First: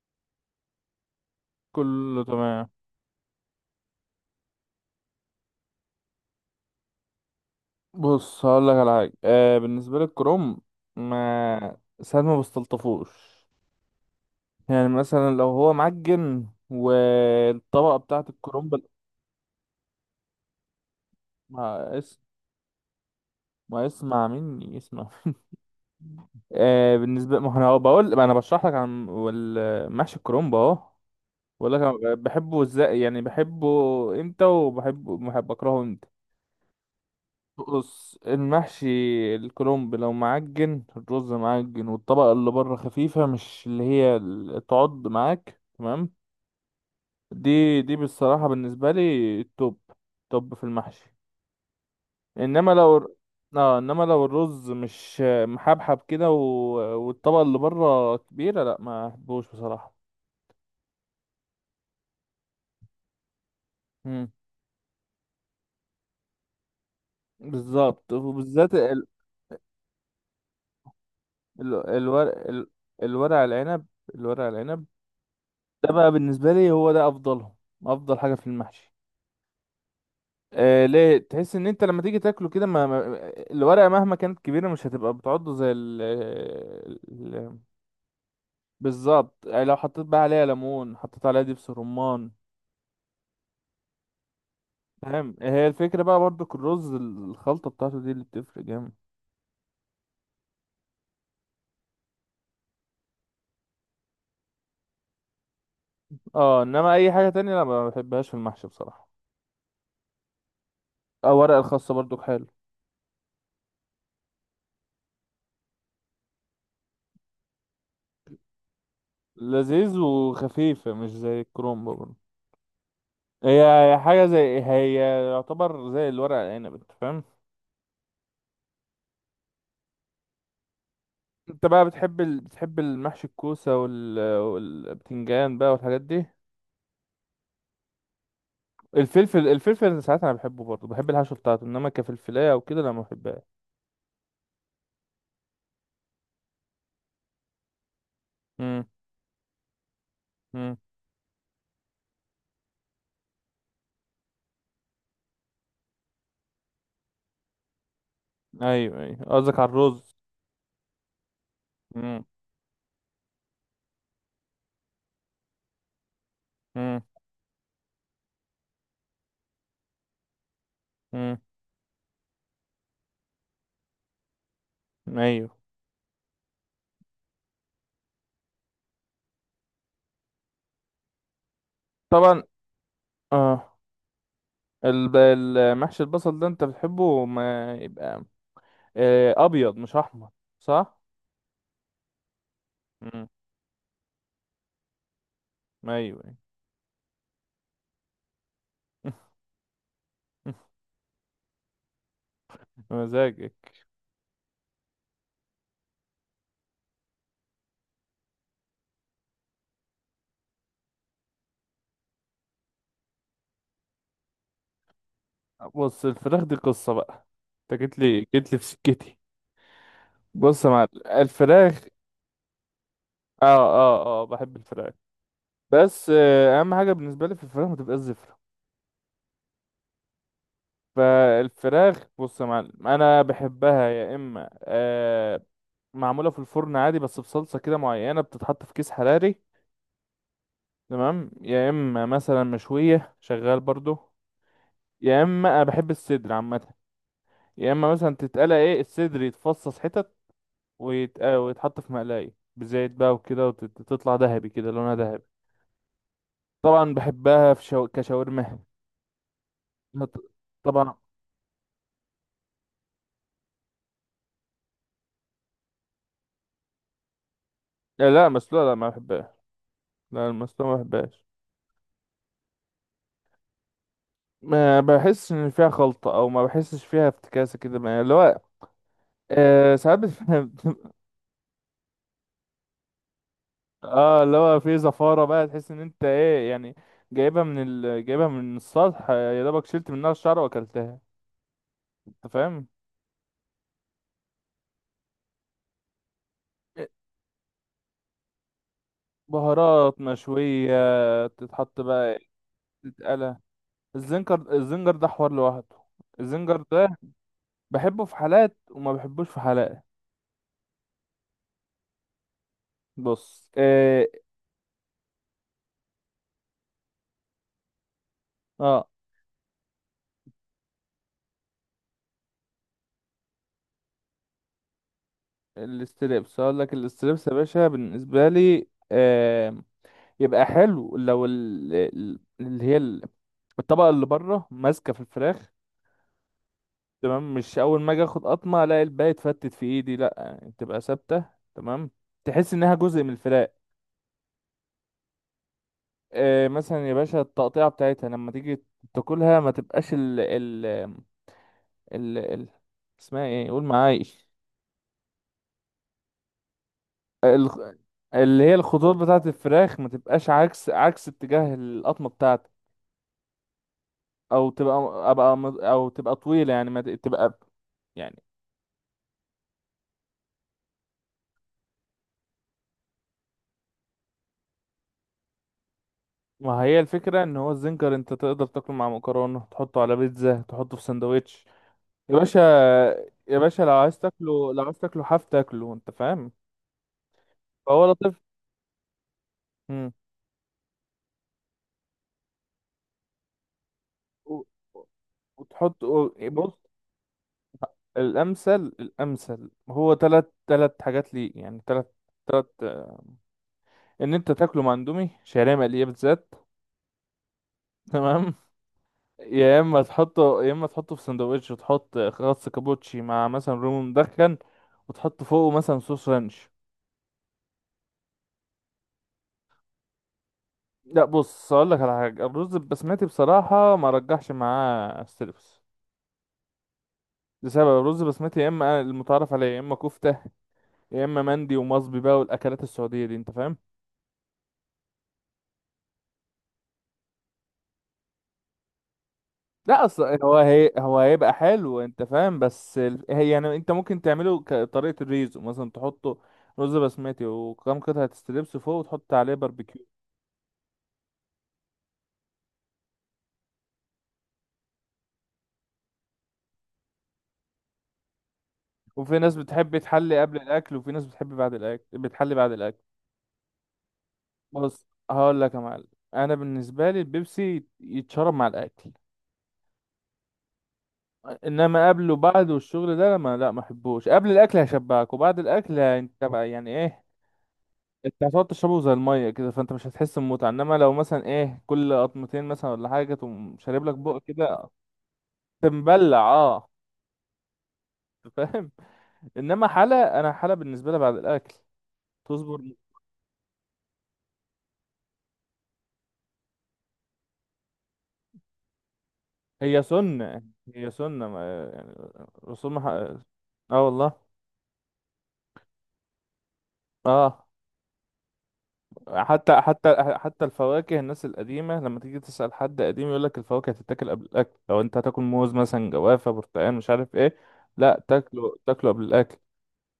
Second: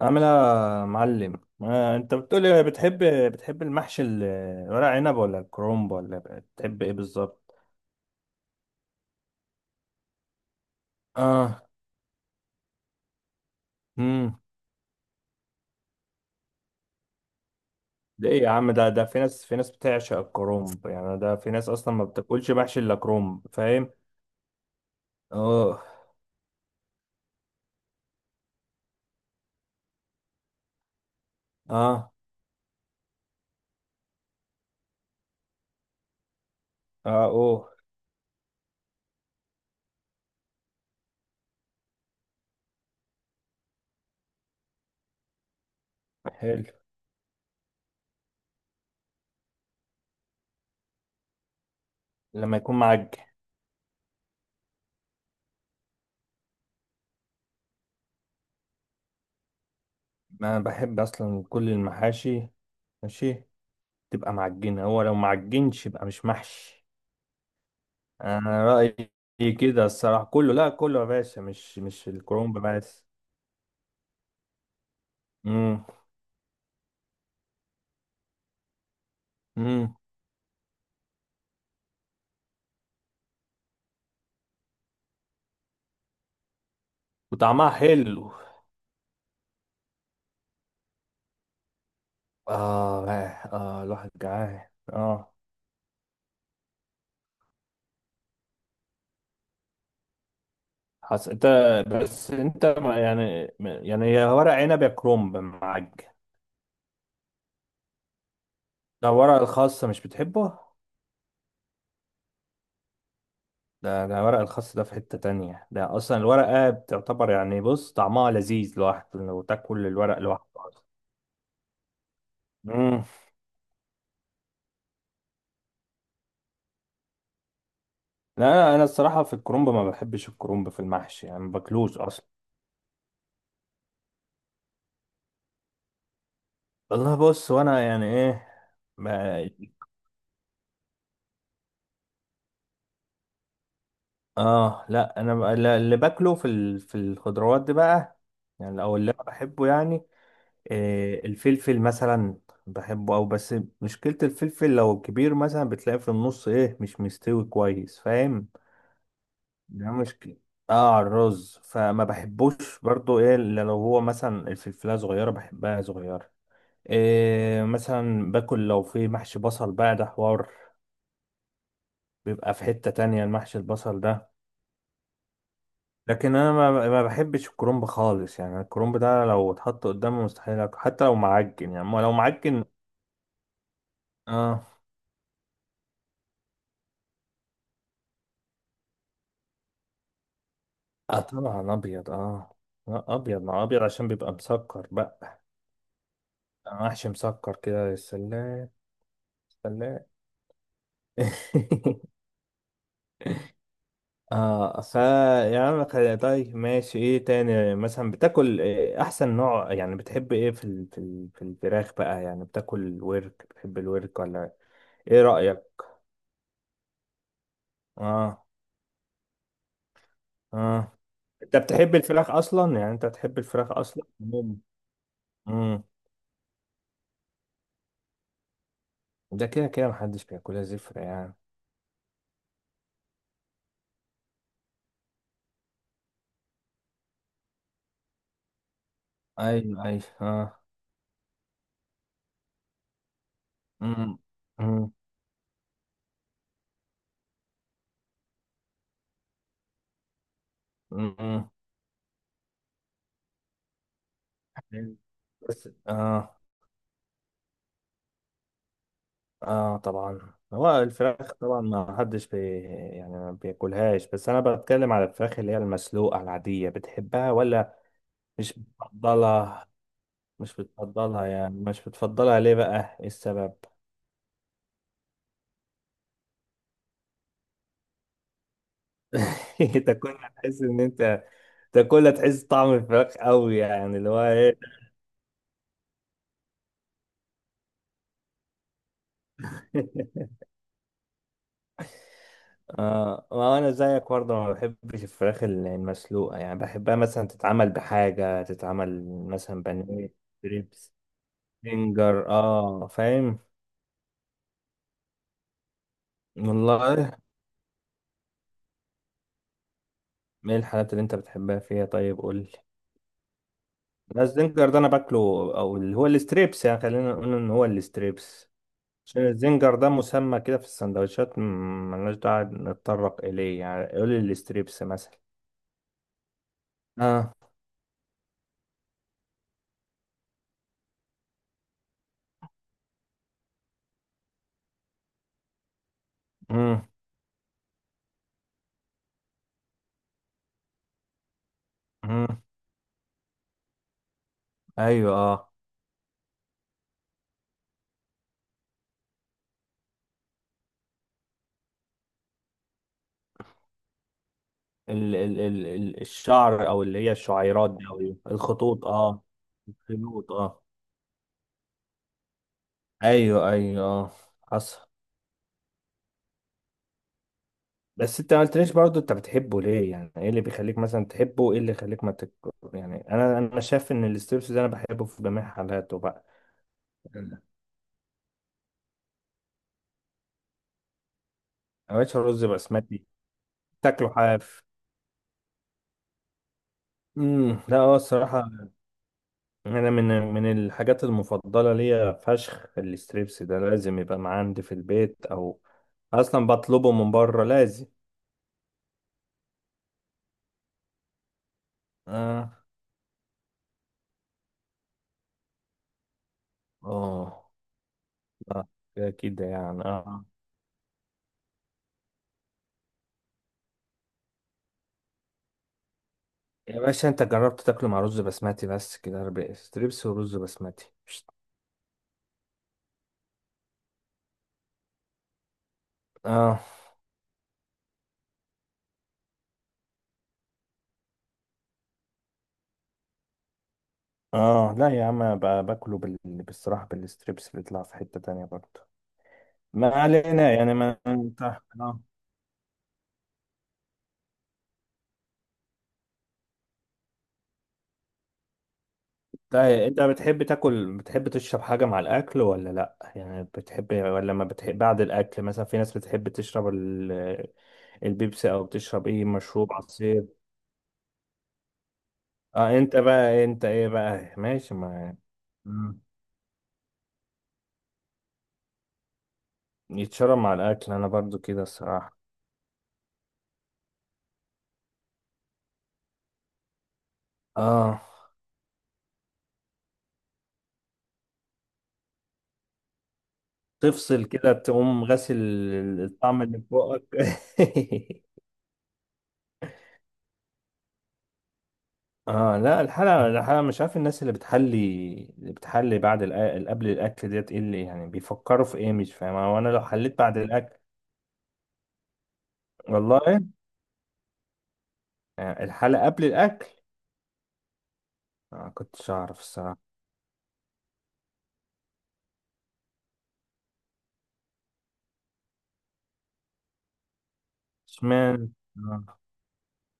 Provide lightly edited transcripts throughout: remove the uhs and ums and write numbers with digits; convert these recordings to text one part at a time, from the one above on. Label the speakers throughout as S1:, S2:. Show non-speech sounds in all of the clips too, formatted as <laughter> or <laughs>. S1: عامل ايه يا معلم؟ آه، انت
S2: كله
S1: بتقولي
S2: تمام.
S1: بتحب المحشي ورق عنب ولا الكرنب ولا بتحب ايه بالظبط؟
S2: بص، هقول لك على حاجه. بالنسبه للكروم،
S1: اه.
S2: ما ساعات ما بستلطفوش.
S1: امم.
S2: يعني مثلا لو هو معجن، والطبقه بتاعه
S1: ده ايه يا
S2: الكروم
S1: عم؟ ده في ناس بتعشق الكرنب، يعني ده في ناس
S2: ما
S1: اصلا ما
S2: اس...
S1: بتاكلش محشي الا كرنب،
S2: ما
S1: فاهم؟
S2: اسمع مني، اسمع.
S1: اه،
S2: بالنسبه، ما انا بشرح لك عن محشي الكرومب اهو. بقول لك
S1: اه،
S2: أنا بحبه ازاي، يعني بحبه امتى، وبحبه، بحب اكرهه امتى.
S1: اه، اوه.
S2: بص، المحشي الكرنب لو معجن، الرز معجن، والطبقة اللي بره خفيفة، مش اللي هي تعض معاك، تمام.
S1: حلو.
S2: دي بصراحة بالنسبة لي التوب توب في المحشي.
S1: لما
S2: انما
S1: يكون
S2: لو
S1: معجن.
S2: اه انما لو الرز مش محبحب كده والطبقة اللي بره كبيرة، لا، ما احبوش بصراحة.
S1: ما بحب اصلا كل المحاشي، ماشي.
S2: مم.
S1: تبقى معجنه، هو لو معجنش يبقى مش محشي.
S2: بالظبط،
S1: انا
S2: وبالذات
S1: رأيي كده الصراحة، كله، لا كله يا باشا، مش
S2: الورق،
S1: الكرومب بس.
S2: الورق العنب الورق العنب
S1: امم،
S2: ده بقى بالنسبة لي هو ده افضلهم، افضل حاجة في المحشي.
S1: امم.
S2: ليه؟ تحس ان انت لما تيجي تاكله كده، الورقه مهما كانت كبيره مش هتبقى بتعضه زي ال-
S1: وطعمها حلو.
S2: بالظبط. يعني لو حطيت بقى عليها ليمون، حطيت عليها دبس رمان،
S1: اه، اه، آه، الواحد جعان، اه.
S2: فاهم. هي الفكره بقى برضك، الرز، الخلطه بتاعته دي اللي بتفرق جامد.
S1: انت، بس انت يعني هي ورق عنب يا كرومب معاك.
S2: اه، انما اي حاجه تانية لا، ما بحبهاش في المحشي بصراحه.
S1: ده ورق الخاص، مش بتحبه؟
S2: اه، ورق الخاصه برضك حلو،
S1: ده ورق الخاص، ده في حتة تانية، ده اصلا الورقة بتعتبر يعني، بص طعمها لذيذ لوحده، لو تاكل
S2: لذيذ
S1: الورق لوحده اصلا.
S2: وخفيفه، مش زي الكرومب برضه.
S1: امم.
S2: هي هي حاجه، زي، هي يعتبر زي الورق العنب، انت فاهم.
S1: لا انا، الصراحة في الكرومب ما بحبش الكرومب في المحشي، يعني ما
S2: انت بقى
S1: باكلوش اصلا.
S2: بتحب المحشي الكوسة والبتنجان بقى والحاجات دي.
S1: والله بص، وانا يعني ايه، ما
S2: الفلفل انا ساعات انا بحبه برضه، بحب الحشو بتاعته، انما كفلفلايه او كده لا، ما بحبهاش.
S1: اه لا انا لا، اللي باكله في في الخضروات دي بقى، يعني
S2: امم،
S1: او اللي انا بحبه يعني،
S2: امم.
S1: إيه الفلفل مثلا. بحبه او بس، مشكلة الفلفل لو كبير مثلا بتلاقيه في النص ايه، مش مستوي كويس، فاهم؟
S2: ايوه، ايوه، قصدك على
S1: ده
S2: الرز.
S1: مشكلة. اه على الرز، فما
S2: امم،
S1: بحبوش برضو ايه، الا لو هو مثلا الفلفلة صغيرة، بحبها صغيرة.
S2: امم.
S1: إيه، مثلا باكل لو في محشي بصل بقى، ده حوار.
S2: امم،
S1: بيبقى في حتة تانية المحشي البصل ده.
S2: ايوه،
S1: لكن انا ما بحبش الكرنب خالص، يعني الكرنب ده لو اتحط قدامي مستحيل اكل، حتى لو معجن يعني، ما لو
S2: طبعا.
S1: معجن.
S2: اه،
S1: اه،
S2: المحشي البصل ده انت بتحبه، ما يبقى ابيض مش احمر، صح؟
S1: اه طبعا ابيض، اه. لا
S2: امم.
S1: ابيض مع ابيض عشان بيبقى مسكر بقى.
S2: ايوه، أيوة.
S1: أنا محشي مسكر كده يا سلام. سلام.
S2: <laughs>
S1: <laughs>
S2: مزاجك.
S1: اه، يعني طيب ماشي، ايه تاني مثلا بتاكل؟ إيه احسن نوع، يعني بتحب ايه في في الفراخ بقى، يعني بتاكل ورك، بتحب الورك ولا؟ ايه رأيك؟
S2: بص، الفراخ دي قصة بقى. انت جيت لي
S1: اه،
S2: جيت لي في سكتي. بص يا معلم،
S1: اه. انت
S2: الفراخ،
S1: بتحب الفراخ اصلا؟ يعني انت بتحب
S2: اه،
S1: الفراخ اصلا؟
S2: اه، اه، بحب الفراخ.
S1: امم.
S2: بس اهم حاجه بالنسبه لي في الفراخ ما تبقاش زفره.
S1: ده كده كده محدش بياكلها زفرة يعني.
S2: فالفراخ، بص يا معلم، انا بحبها يا اما معموله في الفرن عادي، بس بصلصه كده معينه بتتحط في كيس حراري،
S1: ايوه، ايوه، اه.
S2: تمام. يا اما مثلا مشويه، شغال
S1: امم،
S2: برضو.
S1: امم،
S2: يا اما انا بحب الصدر عامه. يا اما مثلا تتقلى، ايه، الصدر يتفصص حتت
S1: امم.
S2: ويتحط في مقلايه بزيت بقى وكده، وتطلع ذهبي كده، لونها ذهبي.
S1: بس اه،
S2: طبعا بحبها في كشاورما.
S1: اه
S2: ما ط-
S1: طبعا هو
S2: طبعا.
S1: الفراخ طبعا ما حدش يعني ما بياكلهاش. بس انا بتكلم على الفراخ اللي هي المسلوقه العاديه، بتحبها ولا؟
S2: لا، لا،
S1: مش
S2: مسلوقة لا، ما بحبهاش.
S1: بتفضلها؟
S2: لا،
S1: مش
S2: المسلوقة ما بحبهاش.
S1: بتفضلها يعني؟ مش بتفضلها ليه بقى، ايه السبب؟
S2: ما بحسش ان فيها خلطة، او ما بحسش فيها افتكاسة كده، اللي هو
S1: <laughs> انت
S2: ساعات
S1: كنت هتحس ان
S2: <laughs>
S1: انت تاكلها تحس طعم الفراخ قوي، يعني اللي هو
S2: اه، اللي
S1: ايه.
S2: هو في زفارة بقى، تحس ان انت ايه يعني، جايبها من السطح، يا دوبك شلت منها
S1: <laughs>
S2: الشعر واكلتها، انت فاهم.
S1: اه ما انا زيك برضه، ما بحبش الفراخ المسلوقه. يعني بحبها مثلا تتعمل بحاجه، تتعمل مثلا
S2: بهارات
S1: بانيه، ستريبس،
S2: مشوية، تتحط بقى،
S1: فينجر، اه،
S2: تتقلى.
S1: فاهم؟
S2: الزنجر ده حوار لوحده. الزنجر ده
S1: والله.
S2: بحبه في حالات، وما بحبوش في حالات.
S1: ايه الحاجات اللي انت بتحبها فيها، طيب قول لي.
S2: بص. اه,
S1: لا، الزنجر ده انا باكله. او اللي هو الستريبس، يعني خلينا نقول ان هو الستريبس،
S2: آه.
S1: عشان الزنجر ده مسمى كده في السندوتشات، ملناش داعي نتطرق اليه يعني. قول لي الستريبس مثلا.
S2: الاستريبس، هقول لك الاستريبس يا
S1: اه.
S2: باشا بالنسبه لي، آه يبقى حلو لو الطبقه اللي بره ماسكه في الفراخ،
S1: مم.
S2: تمام، مش اول ما اجي اخد قطمه الاقي الباقي اتفتت في ايدي، لا، يعني تبقى ثابته، تمام،
S1: مم.
S2: تحس انها جزء من الفراخ.
S1: ايوه، اه.
S2: مثلا يا باشا التقطيعه بتاعتها لما تيجي تاكلها، ما تبقاش ال, ال... اسمها ايه، قول معايا.
S1: الشعر او اللي هي
S2: الخ-
S1: الشعيرات دي او إيه؟
S2: اللي هي
S1: الخطوط،
S2: الخطوط
S1: اه.
S2: بتاعت الفراخ ما تبقاش
S1: الخيوط، اه.
S2: عكس اتجاه القطمه بتاعتك،
S1: ايوه، ايوه، اه.
S2: او تبقى
S1: حصل.
S2: او تبقى طويله، يعني ما تبقى
S1: بس
S2: يعني.
S1: انت ما قلتليش برضه انت بتحبه ليه، يعني ايه اللي بيخليك مثلا تحبه، ايه اللي يخليك ما يعني انا، شايف ان الاستريبس ده انا بحبه في جميع حالاته بقى.
S2: ما هي الفكره ان هو الزنجر انت تقدر تاكله مع مكرونه، تحطه على بيتزا، تحطه في سندوتش،
S1: ما
S2: يا
S1: بقتش
S2: باشا.
S1: رز بسمتي.
S2: يا باشا، لو عايز
S1: تاكله
S2: تاكله لو
S1: حاف.
S2: عايز تاكله حاف، تاكله، انت فاهم،
S1: امم، لا
S2: فهو
S1: هو
S2: لطيف.
S1: الصراحه
S2: مم.
S1: انا من، الحاجات المفضله ليا فشخ الستريبس ده، لازم يبقى معاه
S2: و-
S1: عندي في البيت، او
S2: وتحط
S1: اصلا
S2: بص،
S1: بطلبه من بره لازم.
S2: الامثل هو تلات، تلات حاجات لي، يعني تلات، تلات،
S1: اه،
S2: ان انت تاكله مع اندومي شعريه مقليه بالذات،
S1: اه،
S2: تمام.
S1: آه، كده كده
S2: يا اما
S1: يعني، اه.
S2: تحطه، يا اما تحطه في سندوتش وتحط خس كابوتشي مع مثلا رومي مدخن، وتحط فوقه مثلا صوص رانش.
S1: يا باشا انت جربت تاكله مع رز بسمتي، بس كده ربع ستريبس ورز بسمتي
S2: لا، بص، اقول لك على حاجه، الرز البسمتي بصراحه ما رجحش معاه الستريبس،
S1: اه،
S2: لسبب، الرز البسمتي يا اما المتعارف عليه، يا اما كفته، يا اما مندي ومصبي بقى، والاكلات السعوديه دي، انت فاهم.
S1: اه. لا يا عم بقى باكله بالصراحه بالستريبس بيطلع في حته تانية برضه.
S2: لا،
S1: ما
S2: اصل هو
S1: علينا
S2: هي
S1: يعني، ما
S2: هو هيبقى
S1: انت،
S2: حلو،
S1: آه.
S2: انت فاهم، بس هي يعني، انت ممكن تعمله كطريقه الريزو مثلا، تحطه رز بسمتي وكم قطعه ستريبس فوق، وتحط عليه
S1: طيب
S2: باربيكيو.
S1: انت بتحب تاكل، بتحب تشرب حاجة مع الاكل ولا لا؟ يعني بتحب ولا ما بتحب؟ بعد الاكل مثلا في ناس بتحب تشرب البيبسي، او بتشرب
S2: وفي
S1: ايه،
S2: ناس
S1: مشروب،
S2: بتحب تحلي
S1: عصير.
S2: قبل الاكل، وفي ناس بتحب بعد الاكل بتحلي بعد الاكل.
S1: اه، انت بقى انت ايه بقى ماشي،
S2: بص،
S1: ما
S2: هقول لك يا معلم،
S1: مم.
S2: انا بالنسبه لي البيبسي يتشرب مع الاكل.
S1: يتشرب مع الاكل، انا برضو كده
S2: انما قبله
S1: الصراحة.
S2: بعده والشغل ده، ما لا، ما احبوش. قبل الاكل هيشبعك، وبعد الاكل انت بقى يعني ايه،
S1: اه
S2: انت هتقعد تشربه زي الميه كده، فانت مش هتحس بمتعه. انما لو مثلا، ايه، كل قطمتين مثلا ولا حاجه تقوم شارب لك بق
S1: تفصل كده،
S2: كده،
S1: تقوم غاسل
S2: تمبلع،
S1: الطعم اللي في
S2: اه،
S1: بقك. <laughs>
S2: فاهم. انما حلا، انا حلا بالنسبه لي بعد الاكل.
S1: اه
S2: تصبر.
S1: لا، الحلقة مش عارف الناس اللي بتحلي، اللي بتحلي بعد قبل الأكل ديت، ايه اللي يعني بيفكروا في ايه، مش فاهم، هو انا لو
S2: هي
S1: حليت بعد
S2: سنة
S1: الأكل.
S2: هي سنة رسول مح...
S1: والله.
S2: اه، والله.
S1: آه، الحلقة قبل الأكل.
S2: اه،
S1: آه، ما كنتش أعرف
S2: حتى
S1: الصراحة.
S2: حتى حتى الفواكه، الناس القديمة لما تيجي تسأل حد قديم يقول لك الفواكه هتتاكل قبل الأكل. لو أنت هتاكل موز مثلا، جوافة، برتقال، مش عارف إيه، لا،
S1: اشمعنى؟
S2: تاكله، تاكله قبل
S1: آه،
S2: الأكل.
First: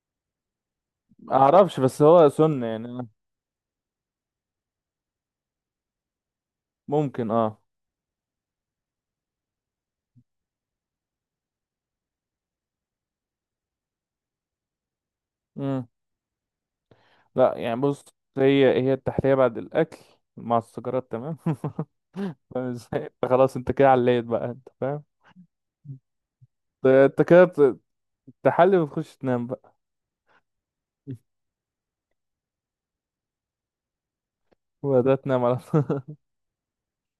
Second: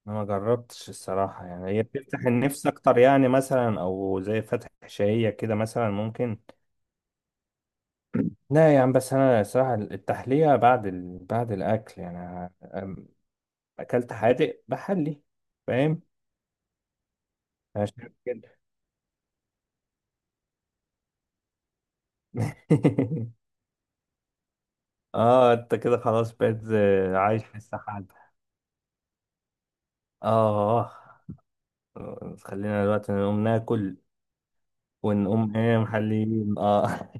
S1: أنا ما جربتش الصراحة، يعني
S2: معرفش،
S1: هي
S2: بس
S1: بتفتح
S2: هو سنة
S1: النفس أكتر
S2: يعني،
S1: يعني، مثلا أو زي فتح شهية كده مثلا ممكن.
S2: ممكن، اه.
S1: لا يا عم، بس أنا الصراحة التحلية بعد بعد الأكل، يعني آه، أكلت حادق بحلي،
S2: مم.
S1: فاهم؟
S2: لا يعني، بص،
S1: عشان كده.
S2: هي التحلية بعد الأكل مع السيجارات، تمام. <laughs> فاهم ازاي؟ انت
S1: <laughs>
S2: خلاص، انت كده عليت بقى، انت فاهم.
S1: اه انت كده خلاص بقيت
S2: انت
S1: عايش في
S2: كده
S1: السحاب.
S2: تحلي وتخش تنام بقى.
S1: اه
S2: <laughs>
S1: خلينا دلوقتي نقوم ناكل
S2: وده تنام على
S1: ونقوم. <laughs> ايه
S2: طول.
S1: محليين، اه.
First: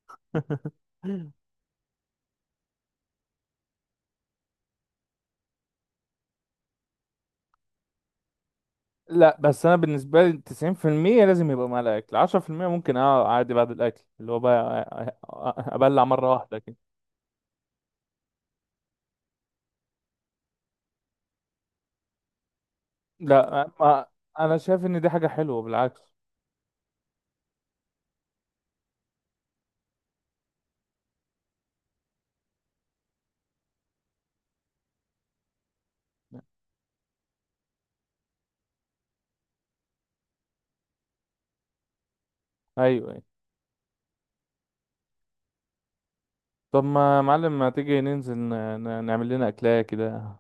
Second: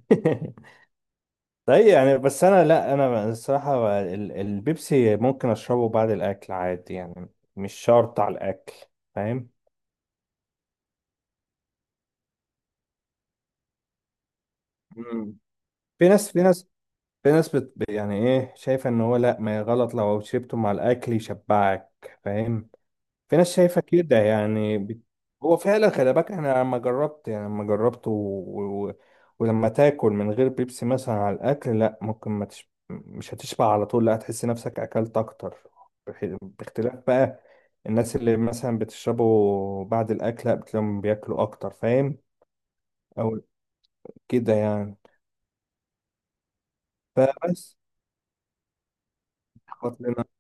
S2: <laughs>
S1: <laughs> طيب يعني بس انا، لا انا الصراحة البيبسي ممكن اشربه بعد الاكل عادي يعني، مش شرط على الاكل.
S2: لا،
S1: فاهم؟
S2: بس انا بالنسبه لي 90% لازم يبقى مع الاكل، 10% ممكن، اه، عادي بعد الاكل، اللي هو بقى
S1: مم.
S2: ابلع
S1: في ناس
S2: مره
S1: في
S2: واحده
S1: ناس
S2: كده.
S1: في ناس يعني ايه شايفة ان هو لا، ما غلط لو شربته مع الاكل يشبعك، فاهم؟ في ناس
S2: لا،
S1: شايفة
S2: ما
S1: كده
S2: انا
S1: يعني
S2: شايف ان دي حاجه
S1: هو
S2: حلوه
S1: فعلا، خلي
S2: بالعكس.
S1: بالك انا لما جربت، يعني لما جربت ولما تاكل من غير بيبسي مثلا على الاكل، لا ممكن ما مش هتشبع على طول، لا هتحس نفسك اكلت اكتر. باختلاف بقى. الناس اللي مثلا بتشربوا بعد الاكل لا، بتلاقيهم بياكلوا اكتر، فاهم؟
S2: ايوه، أيوة.
S1: او كده يعني.
S2: طب ما يا معلم، ما
S1: فبس،
S2: تيجي ننزل نعمل لنا اكلايه
S1: اخبط لنا،
S2: كده.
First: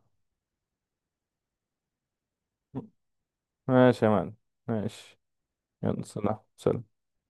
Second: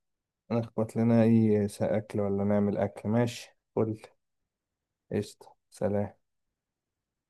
S1: نخبط لنا اي اكل ولا نعمل اكل، ماشي قول.
S2: ماشي يا معلم، ماشي.
S1: قشطة،
S2: يلا،
S1: سلام.
S2: سلام، سلام.